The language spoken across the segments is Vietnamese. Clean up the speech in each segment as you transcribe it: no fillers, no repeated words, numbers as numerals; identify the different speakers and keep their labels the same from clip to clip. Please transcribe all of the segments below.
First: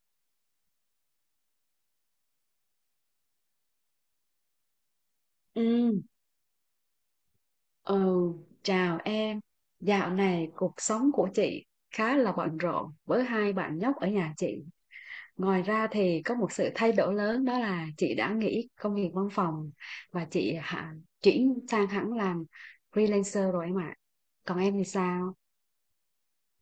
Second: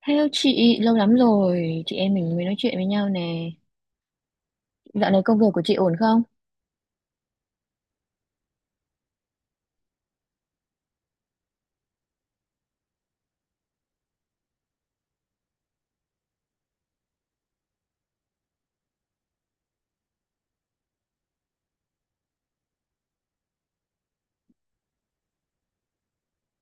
Speaker 1: Hello chị, lâu lắm rồi chị em mình mới nói chuyện với nhau nè. Dạo này công việc của chị ổn
Speaker 2: Ừ,
Speaker 1: không?
Speaker 2: ừ, chào em. Dạo này cuộc sống của chị khá là bận rộn với hai bạn nhóc ở nhà chị. Ngoài ra thì có một sự thay đổi lớn, đó là chị đã nghỉ công việc văn phòng và chuyển sang hẳn làm freelancer rồi em ạ. Còn em thì sao?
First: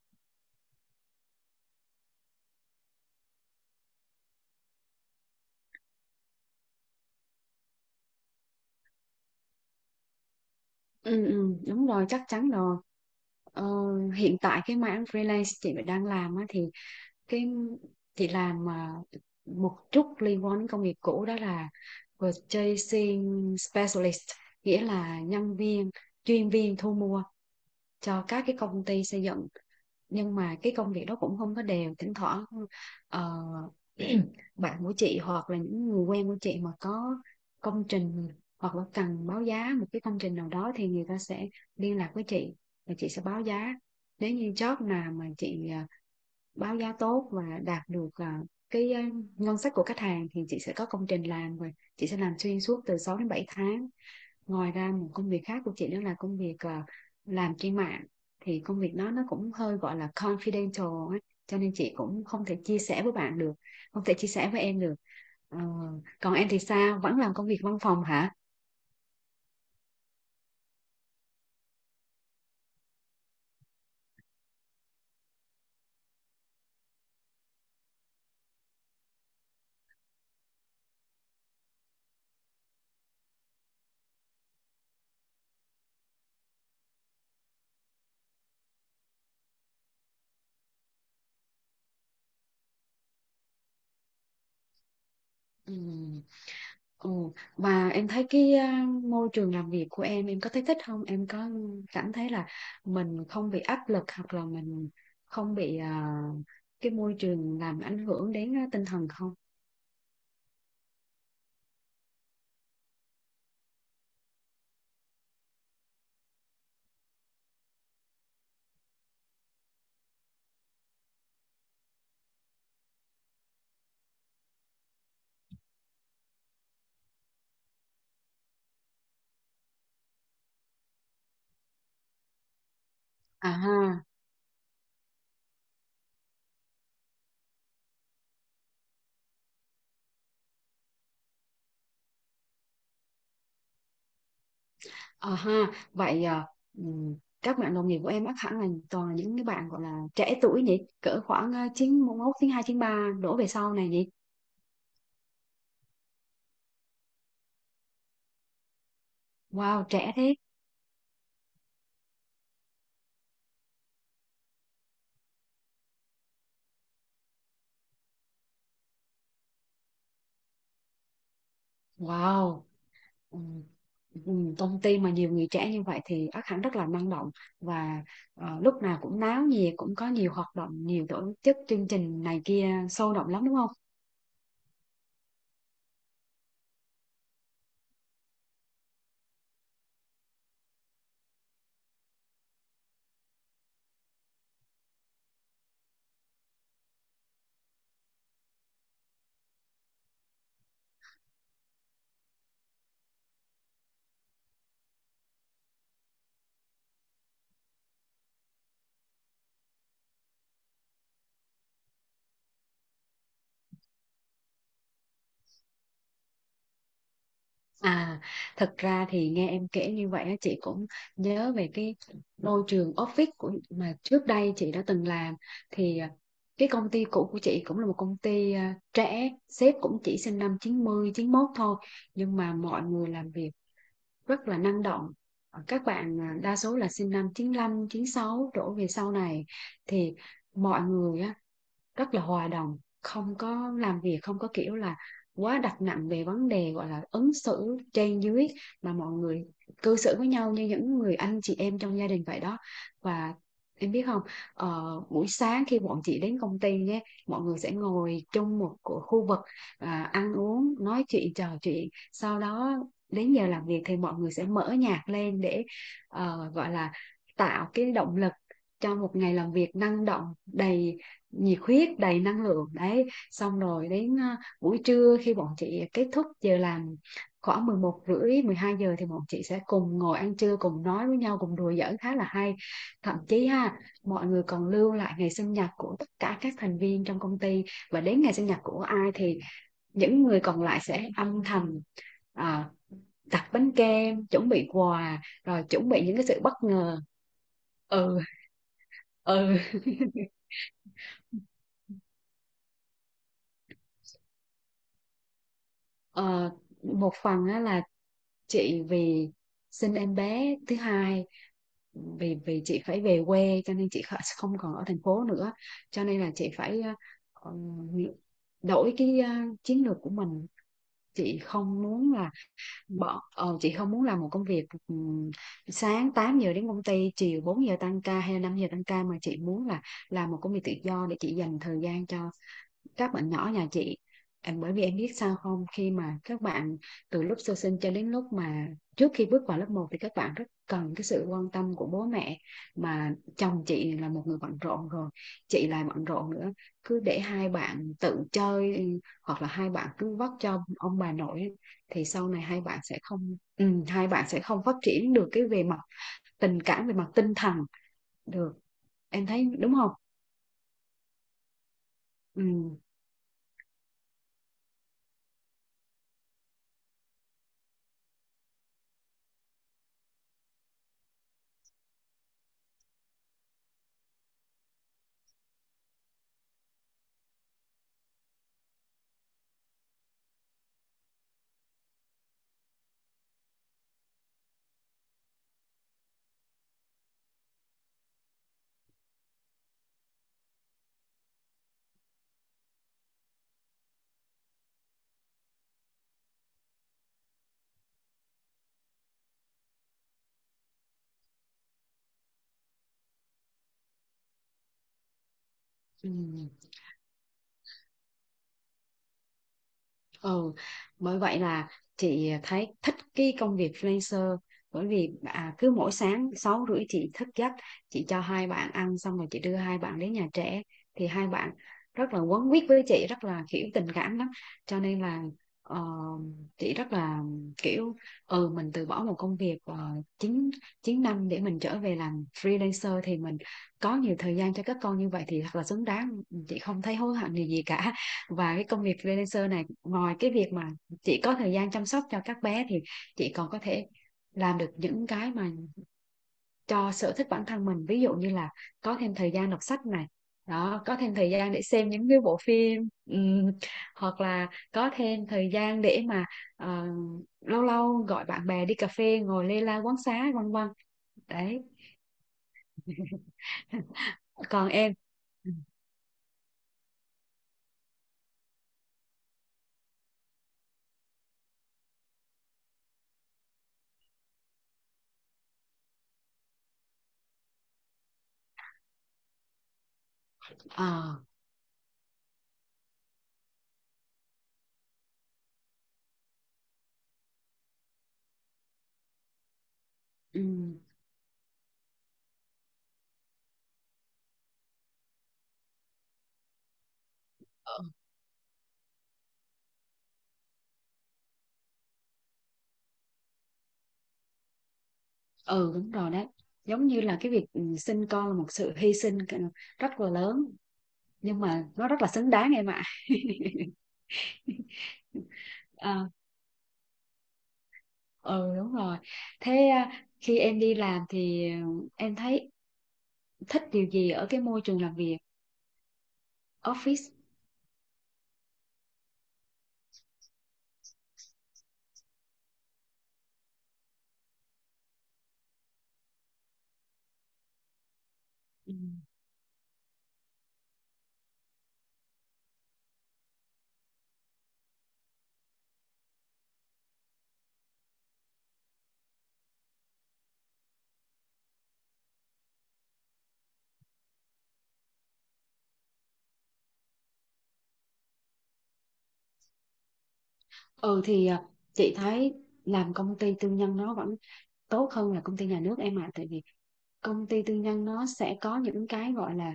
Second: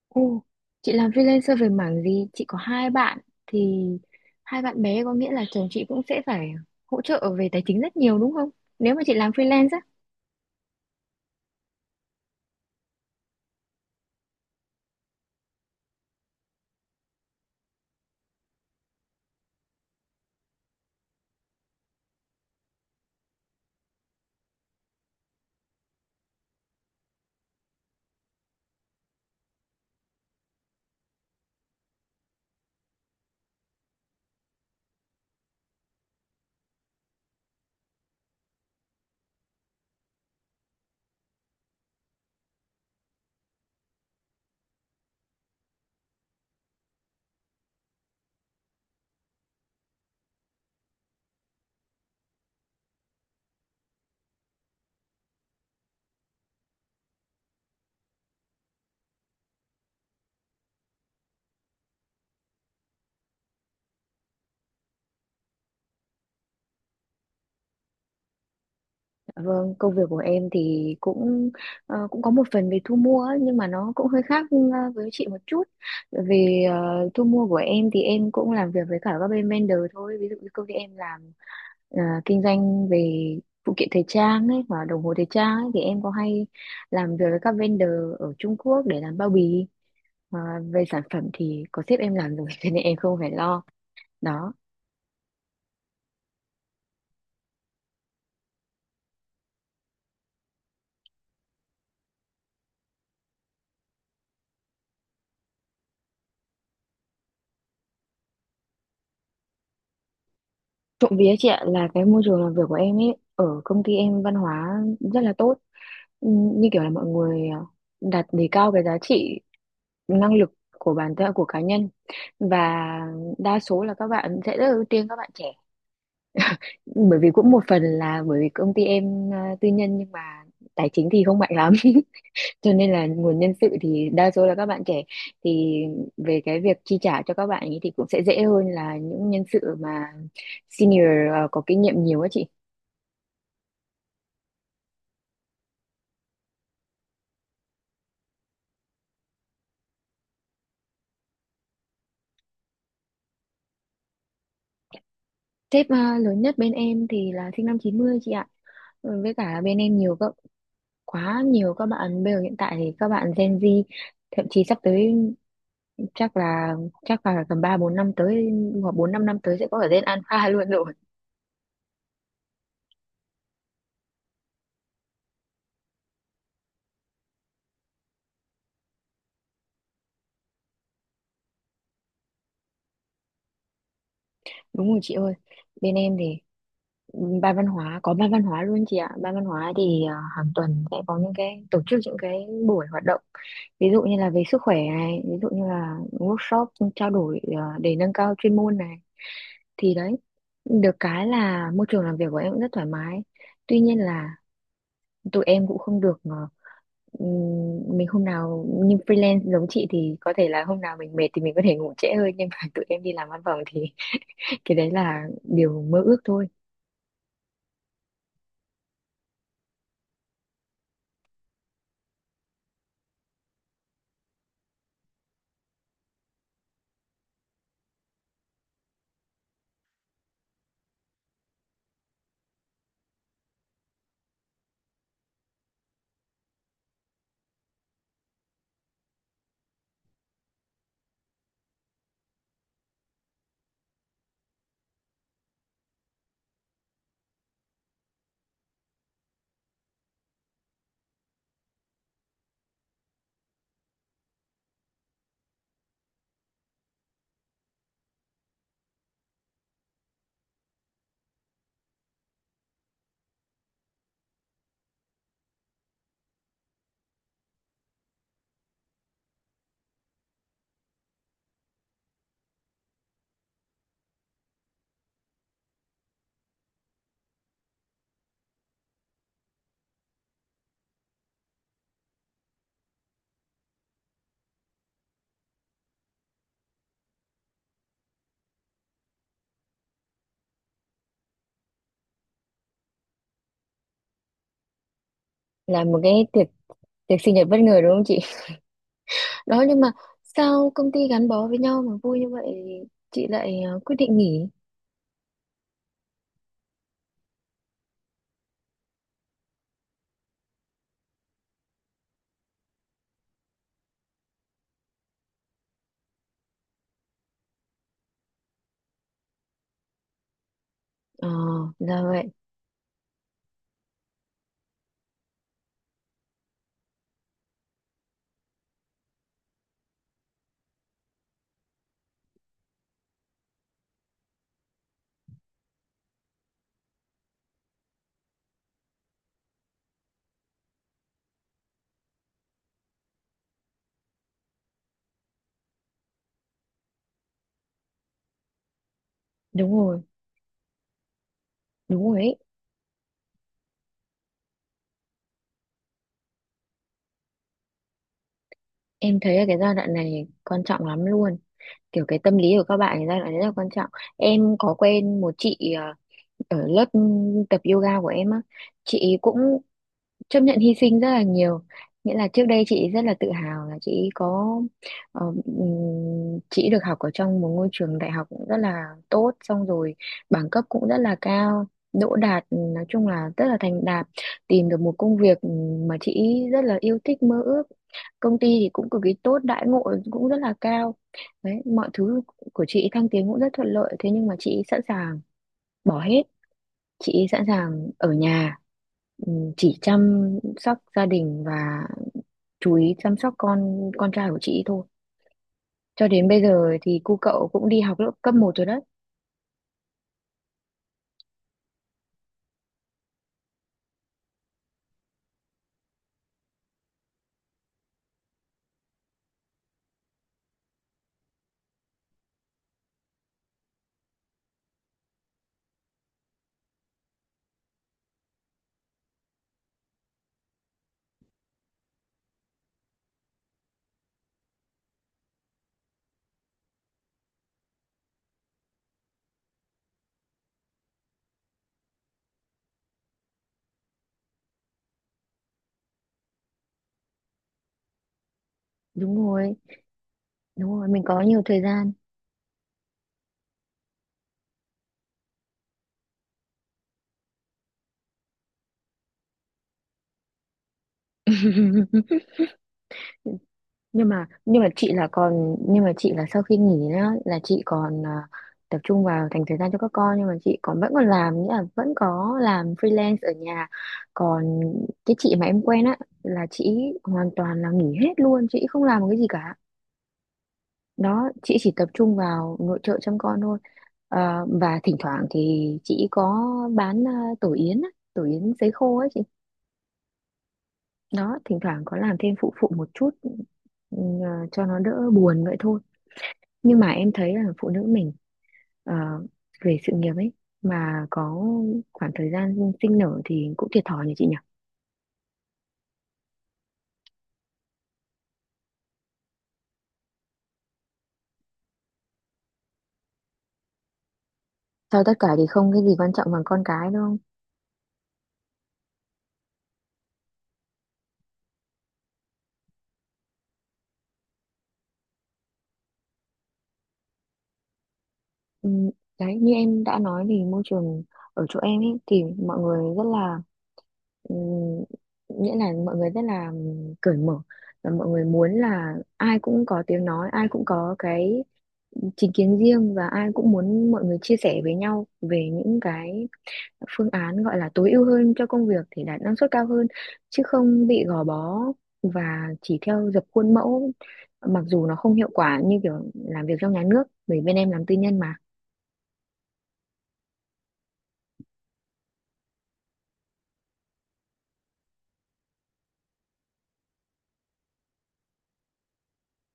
Speaker 1: Ồ, chị làm freelancer về mảng gì? Chị có hai bạn thì hai bạn bé có nghĩa là chồng chị cũng sẽ phải hỗ trợ về tài chính rất nhiều đúng không? Nếu mà chị làm freelance á.
Speaker 2: Ừ, ừ, đúng rồi, chắc chắn rồi. Ờ, hiện tại cái mảng freelance chị đang làm á, thì cái chị làm một chút liên quan đến công nghiệp cũ, đó là purchasing specialist, nghĩa là nhân viên, chuyên viên thu mua cho các cái công ty xây dựng. Nhưng mà cái công việc đó cũng không có đều, thỉnh thoảng ờ, bạn của chị hoặc là những người quen của chị mà có công trình hoặc là cần báo giá một cái công trình nào đó thì người ta sẽ liên lạc với chị và chị sẽ báo giá. Nếu như job nào mà chị báo giá tốt và đạt được cái à, ngân sách của khách hàng thì chị sẽ có công trình làm và chị sẽ làm xuyên suốt từ 6 đến 7 tháng. Ngoài ra một công việc khác của chị đó là công việc làm trên mạng, thì công việc đó nó cũng hơi gọi là confidential ấy. Cho nên chị cũng không thể chia sẻ với bạn được, không thể chia sẻ với em được. Ờ, còn em thì sao? Vẫn làm công việc văn phòng hả?
Speaker 1: Dạ vâng, công việc của em thì cũng cũng có một phần về thu mua ấy, nhưng mà nó cũng hơi khác với chị một chút. Bởi vì thu mua của em thì em cũng làm việc với cả các bên vendor thôi. Ví dụ như công ty em làm ờ, kinh doanh về phụ kiện thời trang ấy và đồng hồ thời trang ấy thì em có hay làm việc với các vendor ở Trung Quốc để làm bao bì. Ờ, Về sản phẩm thì có sếp em làm rồi cho nên em không phải lo đó.
Speaker 2: Ừ. Ồ, và em thấy cái môi trường làm việc của em có thấy thích không? Em có cảm thấy là mình không bị áp lực hoặc là mình không bị cái môi trường làm ảnh hưởng đến tinh thần không?
Speaker 1: Trộm vía chị ạ, là cái môi trường làm việc của em ấy ở công ty em văn hóa rất là tốt. Ừ, như kiểu là mọi người đặt đề cao cái giá trị năng lực của bản thân, của cá nhân, và đa số là các bạn sẽ rất là ưu tiên các bạn trẻ, bởi vì cũng một phần là bởi vì công ty em tư nhân nhưng mà tài chính thì không mạnh lắm cho nên là nguồn
Speaker 2: À
Speaker 1: nhân sự
Speaker 2: ha.
Speaker 1: thì đa số là các bạn trẻ. Thì về cái việc chi trả cho các bạn ấy thì cũng sẽ dễ hơn là những nhân sự mà senior, có kinh nghiệm nhiều á chị.
Speaker 2: À ha, vậy ừm, các bạn đồng nghiệp của em ác hẳn là toàn là những cái bạn gọi là trẻ tuổi nhỉ, cỡ khoảng 91, 92, 93 đổ về sau này nhỉ.
Speaker 1: Sếp lớn nhất bên em thì là sinh năm 90 chị ạ. Ừ, với cả bên
Speaker 2: Wow,
Speaker 1: em
Speaker 2: trẻ
Speaker 1: nhiều các
Speaker 2: thế.
Speaker 1: quá nhiều các bạn bây giờ, hiện tại thì các bạn Gen Z, thậm chí sắp tới chắc là chắc là tầm ba bốn năm tới hoặc bốn năm năm tới sẽ có ở Gen Alpha luôn rồi.
Speaker 2: Wow. Ừm, công ty mà nhiều người trẻ như vậy thì ác hẳn rất là năng động và lúc nào cũng náo nhiệt, cũng có nhiều hoạt động, nhiều tổ chức chương trình này kia sôi động lắm đúng không?
Speaker 1: Đúng rồi chị ơi, bên em thì có ban văn hóa luôn chị ạ. Ban văn hóa thì hàng tuần sẽ có những cái tổ chức những cái buổi hoạt động. Ví dụ như là về sức khỏe này, ví dụ như là workshop trao đổi để nâng cao chuyên môn này. Thì đấy, được cái là môi trường làm việc của em cũng rất thoải mái. Tuy nhiên là tụi em cũng không được mình hôm nào như freelance giống chị thì có thể là hôm nào mình mệt thì mình có thể ngủ trễ hơn, nhưng mà tụi em đi làm văn phòng thì cái đấy là điều mơ ước thôi.
Speaker 2: À, thật ra thì nghe em kể như vậy á, chị cũng nhớ về cái môi trường office của mà trước đây chị đã từng làm, thì cái công ty cũ của chị cũng là một công ty trẻ, sếp cũng chỉ sinh năm 90, 91 thôi, nhưng mà mọi người làm việc rất là năng động. Ờ, các bạn đa số là sinh năm 95, 96 đổ về sau này, thì mọi người rất là hòa đồng, không có làm việc không có kiểu là quá đặt nặng về vấn đề gọi là ứng xử trên dưới, mà mọi người cư xử với nhau như những người anh chị em trong gia đình vậy đó. Và em biết không, buổi sáng khi bọn chị đến công ty nhé, mọi người sẽ ngồi chung một khu vực, ăn uống nói chuyện trò chuyện, sau đó đến giờ làm việc thì mọi người sẽ mở nhạc lên để gọi là tạo cái động lực cho một ngày làm việc năng động, đầy nhiệt huyết đầy năng lượng đấy. Xong rồi đến buổi trưa khi bọn chị kết thúc giờ làm khoảng 11 rưỡi 12 giờ thì bọn chị sẽ cùng ngồi ăn trưa, cùng nói với nhau, cùng đùa giỡn khá là hay. Thậm chí ha, mọi người còn lưu lại ngày sinh nhật của tất cả các thành viên trong công ty, và đến ngày sinh nhật của ai thì những người còn lại sẽ âm thầm à, đặt bánh kem, chuẩn bị quà, rồi
Speaker 1: Là
Speaker 2: chuẩn
Speaker 1: một
Speaker 2: bị những cái
Speaker 1: cái
Speaker 2: sự
Speaker 1: tiệc
Speaker 2: bất ngờ.
Speaker 1: tiệc sinh nhật bất ngờ đúng không chị?
Speaker 2: Ừ. Ừ.
Speaker 1: Đó, nhưng mà sao công ty gắn bó với nhau mà vui như vậy chị lại quyết định nghỉ?
Speaker 2: Ờ, một phần á, là chị vì sinh em bé thứ hai, vì vì chị phải về quê cho nên chị không còn ở thành phố nữa, cho nên là chị phải ờ, đổi cái chiến lược của mình.
Speaker 1: ờ
Speaker 2: Chị không
Speaker 1: là
Speaker 2: muốn
Speaker 1: vậy.
Speaker 2: là chị không muốn làm một công việc sáng 8 giờ đến công ty, chiều 4 giờ tăng ca hay là 5 giờ tăng ca, mà chị muốn là làm một công việc tự do để chị dành thời gian cho các bạn nhỏ nhà chị. Bởi vì em biết sao không, khi mà các bạn từ lúc sơ sinh cho đến lúc mà trước khi bước vào lớp một thì các bạn rất cần cái sự quan tâm của bố mẹ, mà chồng chị là một người bận rộn rồi, chị lại bận rộn nữa, cứ để hai bạn tự chơi, ừ, hoặc là hai
Speaker 1: Đúng
Speaker 2: bạn
Speaker 1: rồi,
Speaker 2: cứ vất cho ông bà nội, thì
Speaker 1: đúng rồi
Speaker 2: sau
Speaker 1: ấy.
Speaker 2: này hai bạn sẽ không, ừ, hai bạn sẽ không phát triển được cái về mặt tình cảm, về mặt tinh thần được.
Speaker 1: Em
Speaker 2: Em
Speaker 1: thấy là
Speaker 2: thấy
Speaker 1: cái giai
Speaker 2: đúng không.
Speaker 1: đoạn này quan trọng lắm luôn, kiểu cái tâm lý của
Speaker 2: Ừ.
Speaker 1: các bạn thì giai đoạn này rất là quan trọng. Em có quen một chị ở lớp tập yoga của em á, chị cũng chấp nhận hy sinh rất là nhiều, nghĩa là trước đây chị rất là tự hào là chị có chị được học ở trong một ngôi trường đại học cũng rất là tốt, xong rồi bằng cấp cũng rất là cao, đỗ đạt, nói chung là rất là thành đạt, tìm được một công việc mà chị rất là yêu thích, mơ ước, công ty thì cũng cực kỳ tốt, đãi ngộ cũng rất là cao, đấy mọi thứ của chị thăng tiến cũng rất thuận lợi, thế nhưng mà chị sẵn sàng bỏ hết, chị sẵn sàng ở nhà, chỉ chăm sóc gia đình và chú ý chăm sóc con trai của chị thôi, cho
Speaker 2: Ừ.
Speaker 1: đến bây giờ thì cu cậu cũng đi học lớp cấp một rồi đấy.
Speaker 2: Ừ, bởi vậy là chị thấy thích cái công việc freelancer, bởi vì cứ mỗi sáng 6 rưỡi chị thức giấc, chị cho hai bạn ăn xong rồi chị đưa hai bạn đến nhà trẻ, thì hai bạn rất là quấn quýt với chị, rất là kiểu tình cảm lắm. Cho nên là ờ, chị rất là kiểu, ừ, mình từ bỏ một công việc chín chín năm để mình trở về làm freelancer thì mình có nhiều thời gian cho các con, như vậy thì thật là xứng đáng, chị không thấy hối hận gì gì cả. Và cái công việc freelancer này, ngoài cái việc mà chị có thời gian chăm sóc cho các bé thì chị còn có thể làm được những cái mà cho sở thích bản thân mình, ví dụ như là có thêm
Speaker 1: Đúng
Speaker 2: thời gian
Speaker 1: rồi,
Speaker 2: đọc sách này,
Speaker 1: đúng
Speaker 2: đó,
Speaker 1: rồi,
Speaker 2: có
Speaker 1: mình
Speaker 2: thêm
Speaker 1: có
Speaker 2: thời
Speaker 1: nhiều
Speaker 2: gian
Speaker 1: thời
Speaker 2: để xem
Speaker 1: gian.
Speaker 2: những cái bộ phim, hoặc là có thêm thời gian để mà ờ, lâu lâu gọi bạn bè đi cà phê ngồi lê la quán xá vân vân, đấy.
Speaker 1: nhưng mà nhưng mà
Speaker 2: Còn
Speaker 1: chị
Speaker 2: em.
Speaker 1: là còn, nhưng mà chị là sau khi nghỉ á, là chị còn tập trung vào dành thời gian cho các con, nhưng mà chị còn vẫn còn làm, nghĩa là vẫn có làm freelance ở nhà. Còn cái chị mà em quen á, là chị hoàn toàn là nghỉ hết luôn, chị không làm một cái gì cả,
Speaker 2: Ờ,
Speaker 1: đó chị chỉ tập trung vào nội trợ chăm con thôi. Ờ, và thỉnh thoảng thì chị có bán tổ yến á, tổ yến sấy khô ấy chị,
Speaker 2: ừm.
Speaker 1: đó thỉnh thoảng có làm thêm phụ phụ một chút, ừ, cho nó đỡ buồn vậy thôi. Nhưng mà em thấy là phụ nữ mình ờ, về sự nghiệp ấy mà có khoảng thời gian sinh nở thì cũng thiệt thòi nhỉ chị nhỉ?
Speaker 2: Ừ đúng rồi đấy, giống như là cái việc, ừ, sinh con là một sự hy sinh rất là lớn, nhưng mà nó rất là xứng đáng em ạ.
Speaker 1: Sau tất cả thì không cái gì
Speaker 2: À,
Speaker 1: quan trọng bằng con cái đúng không?
Speaker 2: ừ đúng rồi. Thế khi em đi làm thì, ừ, em thấy thích điều gì ở cái môi trường làm việc, office?
Speaker 1: Ừ, đấy như em đã nói thì môi trường ở chỗ em ấy thì mọi người rất là ừ, nghĩa là mọi người rất là cởi mở, và mọi người muốn
Speaker 2: Ừ.
Speaker 1: là ai cũng có tiếng nói, ai cũng có cái chính kiến riêng, và ai cũng muốn mọi người chia sẻ với nhau về những cái phương án gọi là tối ưu hơn cho công việc để đạt năng suất cao hơn, chứ không bị gò bó và chỉ theo dập khuôn mẫu, mặc dù nó không hiệu quả như kiểu làm việc trong nhà nước, bởi bên em làm tư nhân mà.
Speaker 2: Ừ, chị thấy làm công ty tư nhân nó vẫn tốt hơn là công ty nhà nước em ạ. Tại vì công ty tư nhân nó sẽ có những cái gọi là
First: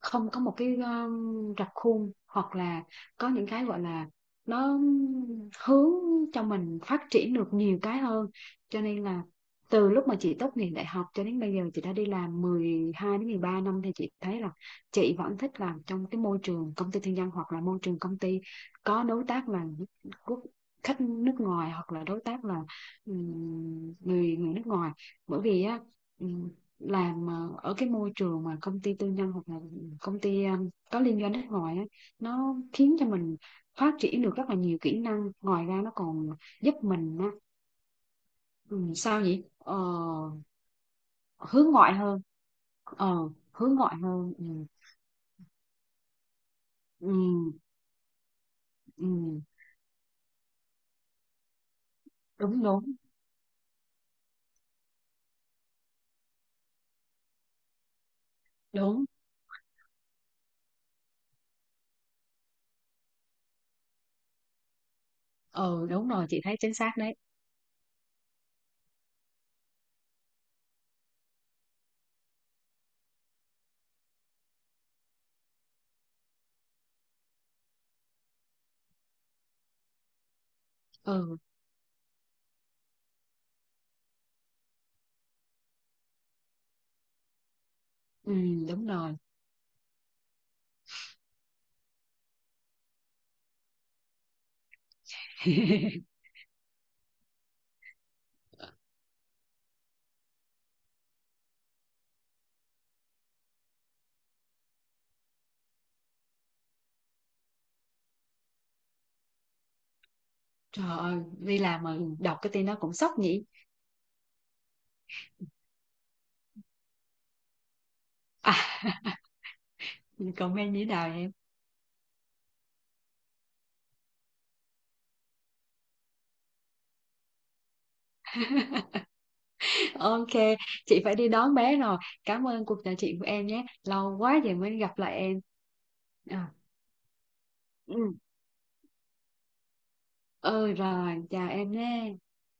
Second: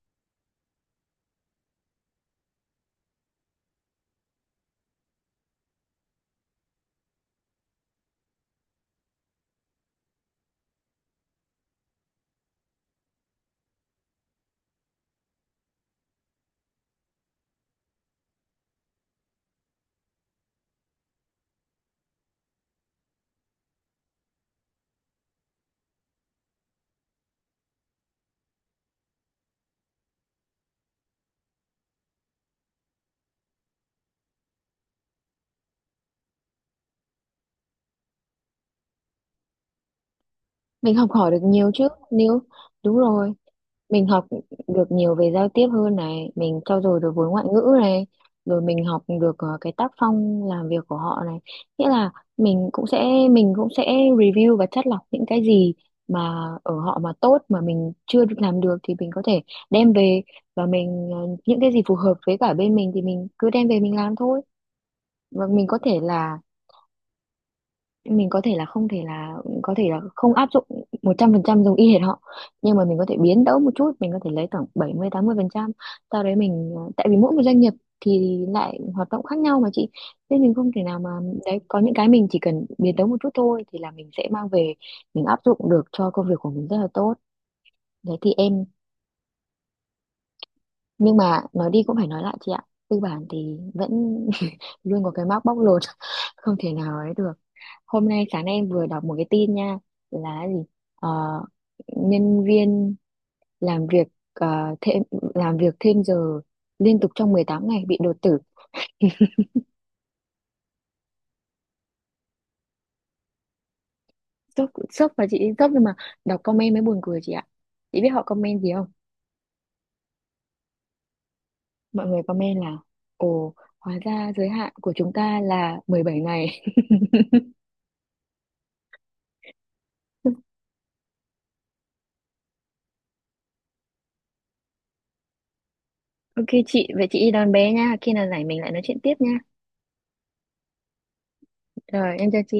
Speaker 2: không có một cái rập khuôn, hoặc là có những cái gọi là nó hướng cho mình phát triển được nhiều cái hơn. Cho nên là từ lúc mà chị tốt nghiệp đại học cho đến bây giờ chị đã đi làm 12 đến 13 năm thì chị thấy là chị vẫn thích làm trong cái môi trường công ty tư nhân, hoặc là môi trường công ty có đối tác là quốc khách nước ngoài, hoặc là đối tác là người người nước ngoài. Bởi vì á, ừm, làm ở cái môi trường mà công ty tư nhân, hoặc là công ty có liên doanh nước ngoài á, nó khiến cho mình phát triển được rất là nhiều kỹ năng. Ngoài ra nó còn giúp mình á, ừ, sao nhỉ,
Speaker 1: Mình học hỏi được nhiều
Speaker 2: hướng
Speaker 1: chứ
Speaker 2: ngoại hơn.
Speaker 1: nếu, đúng
Speaker 2: Ờ
Speaker 1: rồi,
Speaker 2: hướng ngoại
Speaker 1: mình học
Speaker 2: hơn, ừ,
Speaker 1: được nhiều về giao tiếp hơn này, mình trau dồi được vốn ngoại
Speaker 2: ừ,
Speaker 1: ngữ này, rồi mình học được
Speaker 2: ừ,
Speaker 1: cái tác phong làm việc của họ này, nghĩa là
Speaker 2: đúng
Speaker 1: mình cũng
Speaker 2: đúng
Speaker 1: sẽ mình cũng sẽ review và chắt lọc những cái gì mà ở họ mà tốt mà mình chưa được làm được thì
Speaker 2: đúng
Speaker 1: mình có thể đem về, và mình những cái gì phù hợp với cả bên mình thì mình cứ đem về mình làm thôi, và mình có
Speaker 2: Ừ
Speaker 1: thể
Speaker 2: đúng rồi,
Speaker 1: là
Speaker 2: chị thấy chính xác đấy.
Speaker 1: mình có thể là không, thể là có thể là không áp dụng 100% giống y hệt họ. Nhưng mà mình có thể biến tấu một chút, mình có thể lấy khoảng bảy mươi mươi 80%, sau đấy mình tại vì mỗi một doanh nghiệp thì lại hoạt động khác nhau mà chị, nên mình không thể nào mà,
Speaker 2: Ừ.
Speaker 1: đấy có những cái mình chỉ cần biến tấu một chút thôi thì là mình sẽ mang về mình áp dụng được cho công việc của mình rất là tốt, đấy thì
Speaker 2: Ừ
Speaker 1: em.
Speaker 2: đúng rồi.
Speaker 1: Nhưng mà nói đi cũng phải nói lại chị ạ, tư bản thì vẫn luôn có cái mác bóc lột, không thể nào ấy được. Hôm nay sáng nay em vừa đọc một cái tin nha, là cái gì? Ờ, nhân viên làm việc ờ, thêm làm việc thêm giờ liên tục trong 18 ngày bị đột tử.
Speaker 2: Trời ơi, đi làm mà đọc cái tin đó cũng sốc nhỉ.
Speaker 1: Sốc sốc, và chị sốc, nhưng mà đọc comment mới buồn cười chị ạ, chị biết họ
Speaker 2: À,
Speaker 1: comment gì không?
Speaker 2: comment như thế nào em?
Speaker 1: Mọi người comment là, ồ, hóa ra giới hạn của chúng ta là 17 ngày.
Speaker 2: Ok, chị phải đi đón bé rồi. Cảm ơn cuộc trò chuyện của em nhé. Lâu quá rồi mới gặp lại em.
Speaker 1: OK
Speaker 2: À,
Speaker 1: chị, vậy chị đi đón bé nha, khi
Speaker 2: ừ.
Speaker 1: nào rảnh mình lại nói chuyện tiếp nha.
Speaker 2: Ừ rồi, chào em nhé.
Speaker 1: Rồi em chào chị.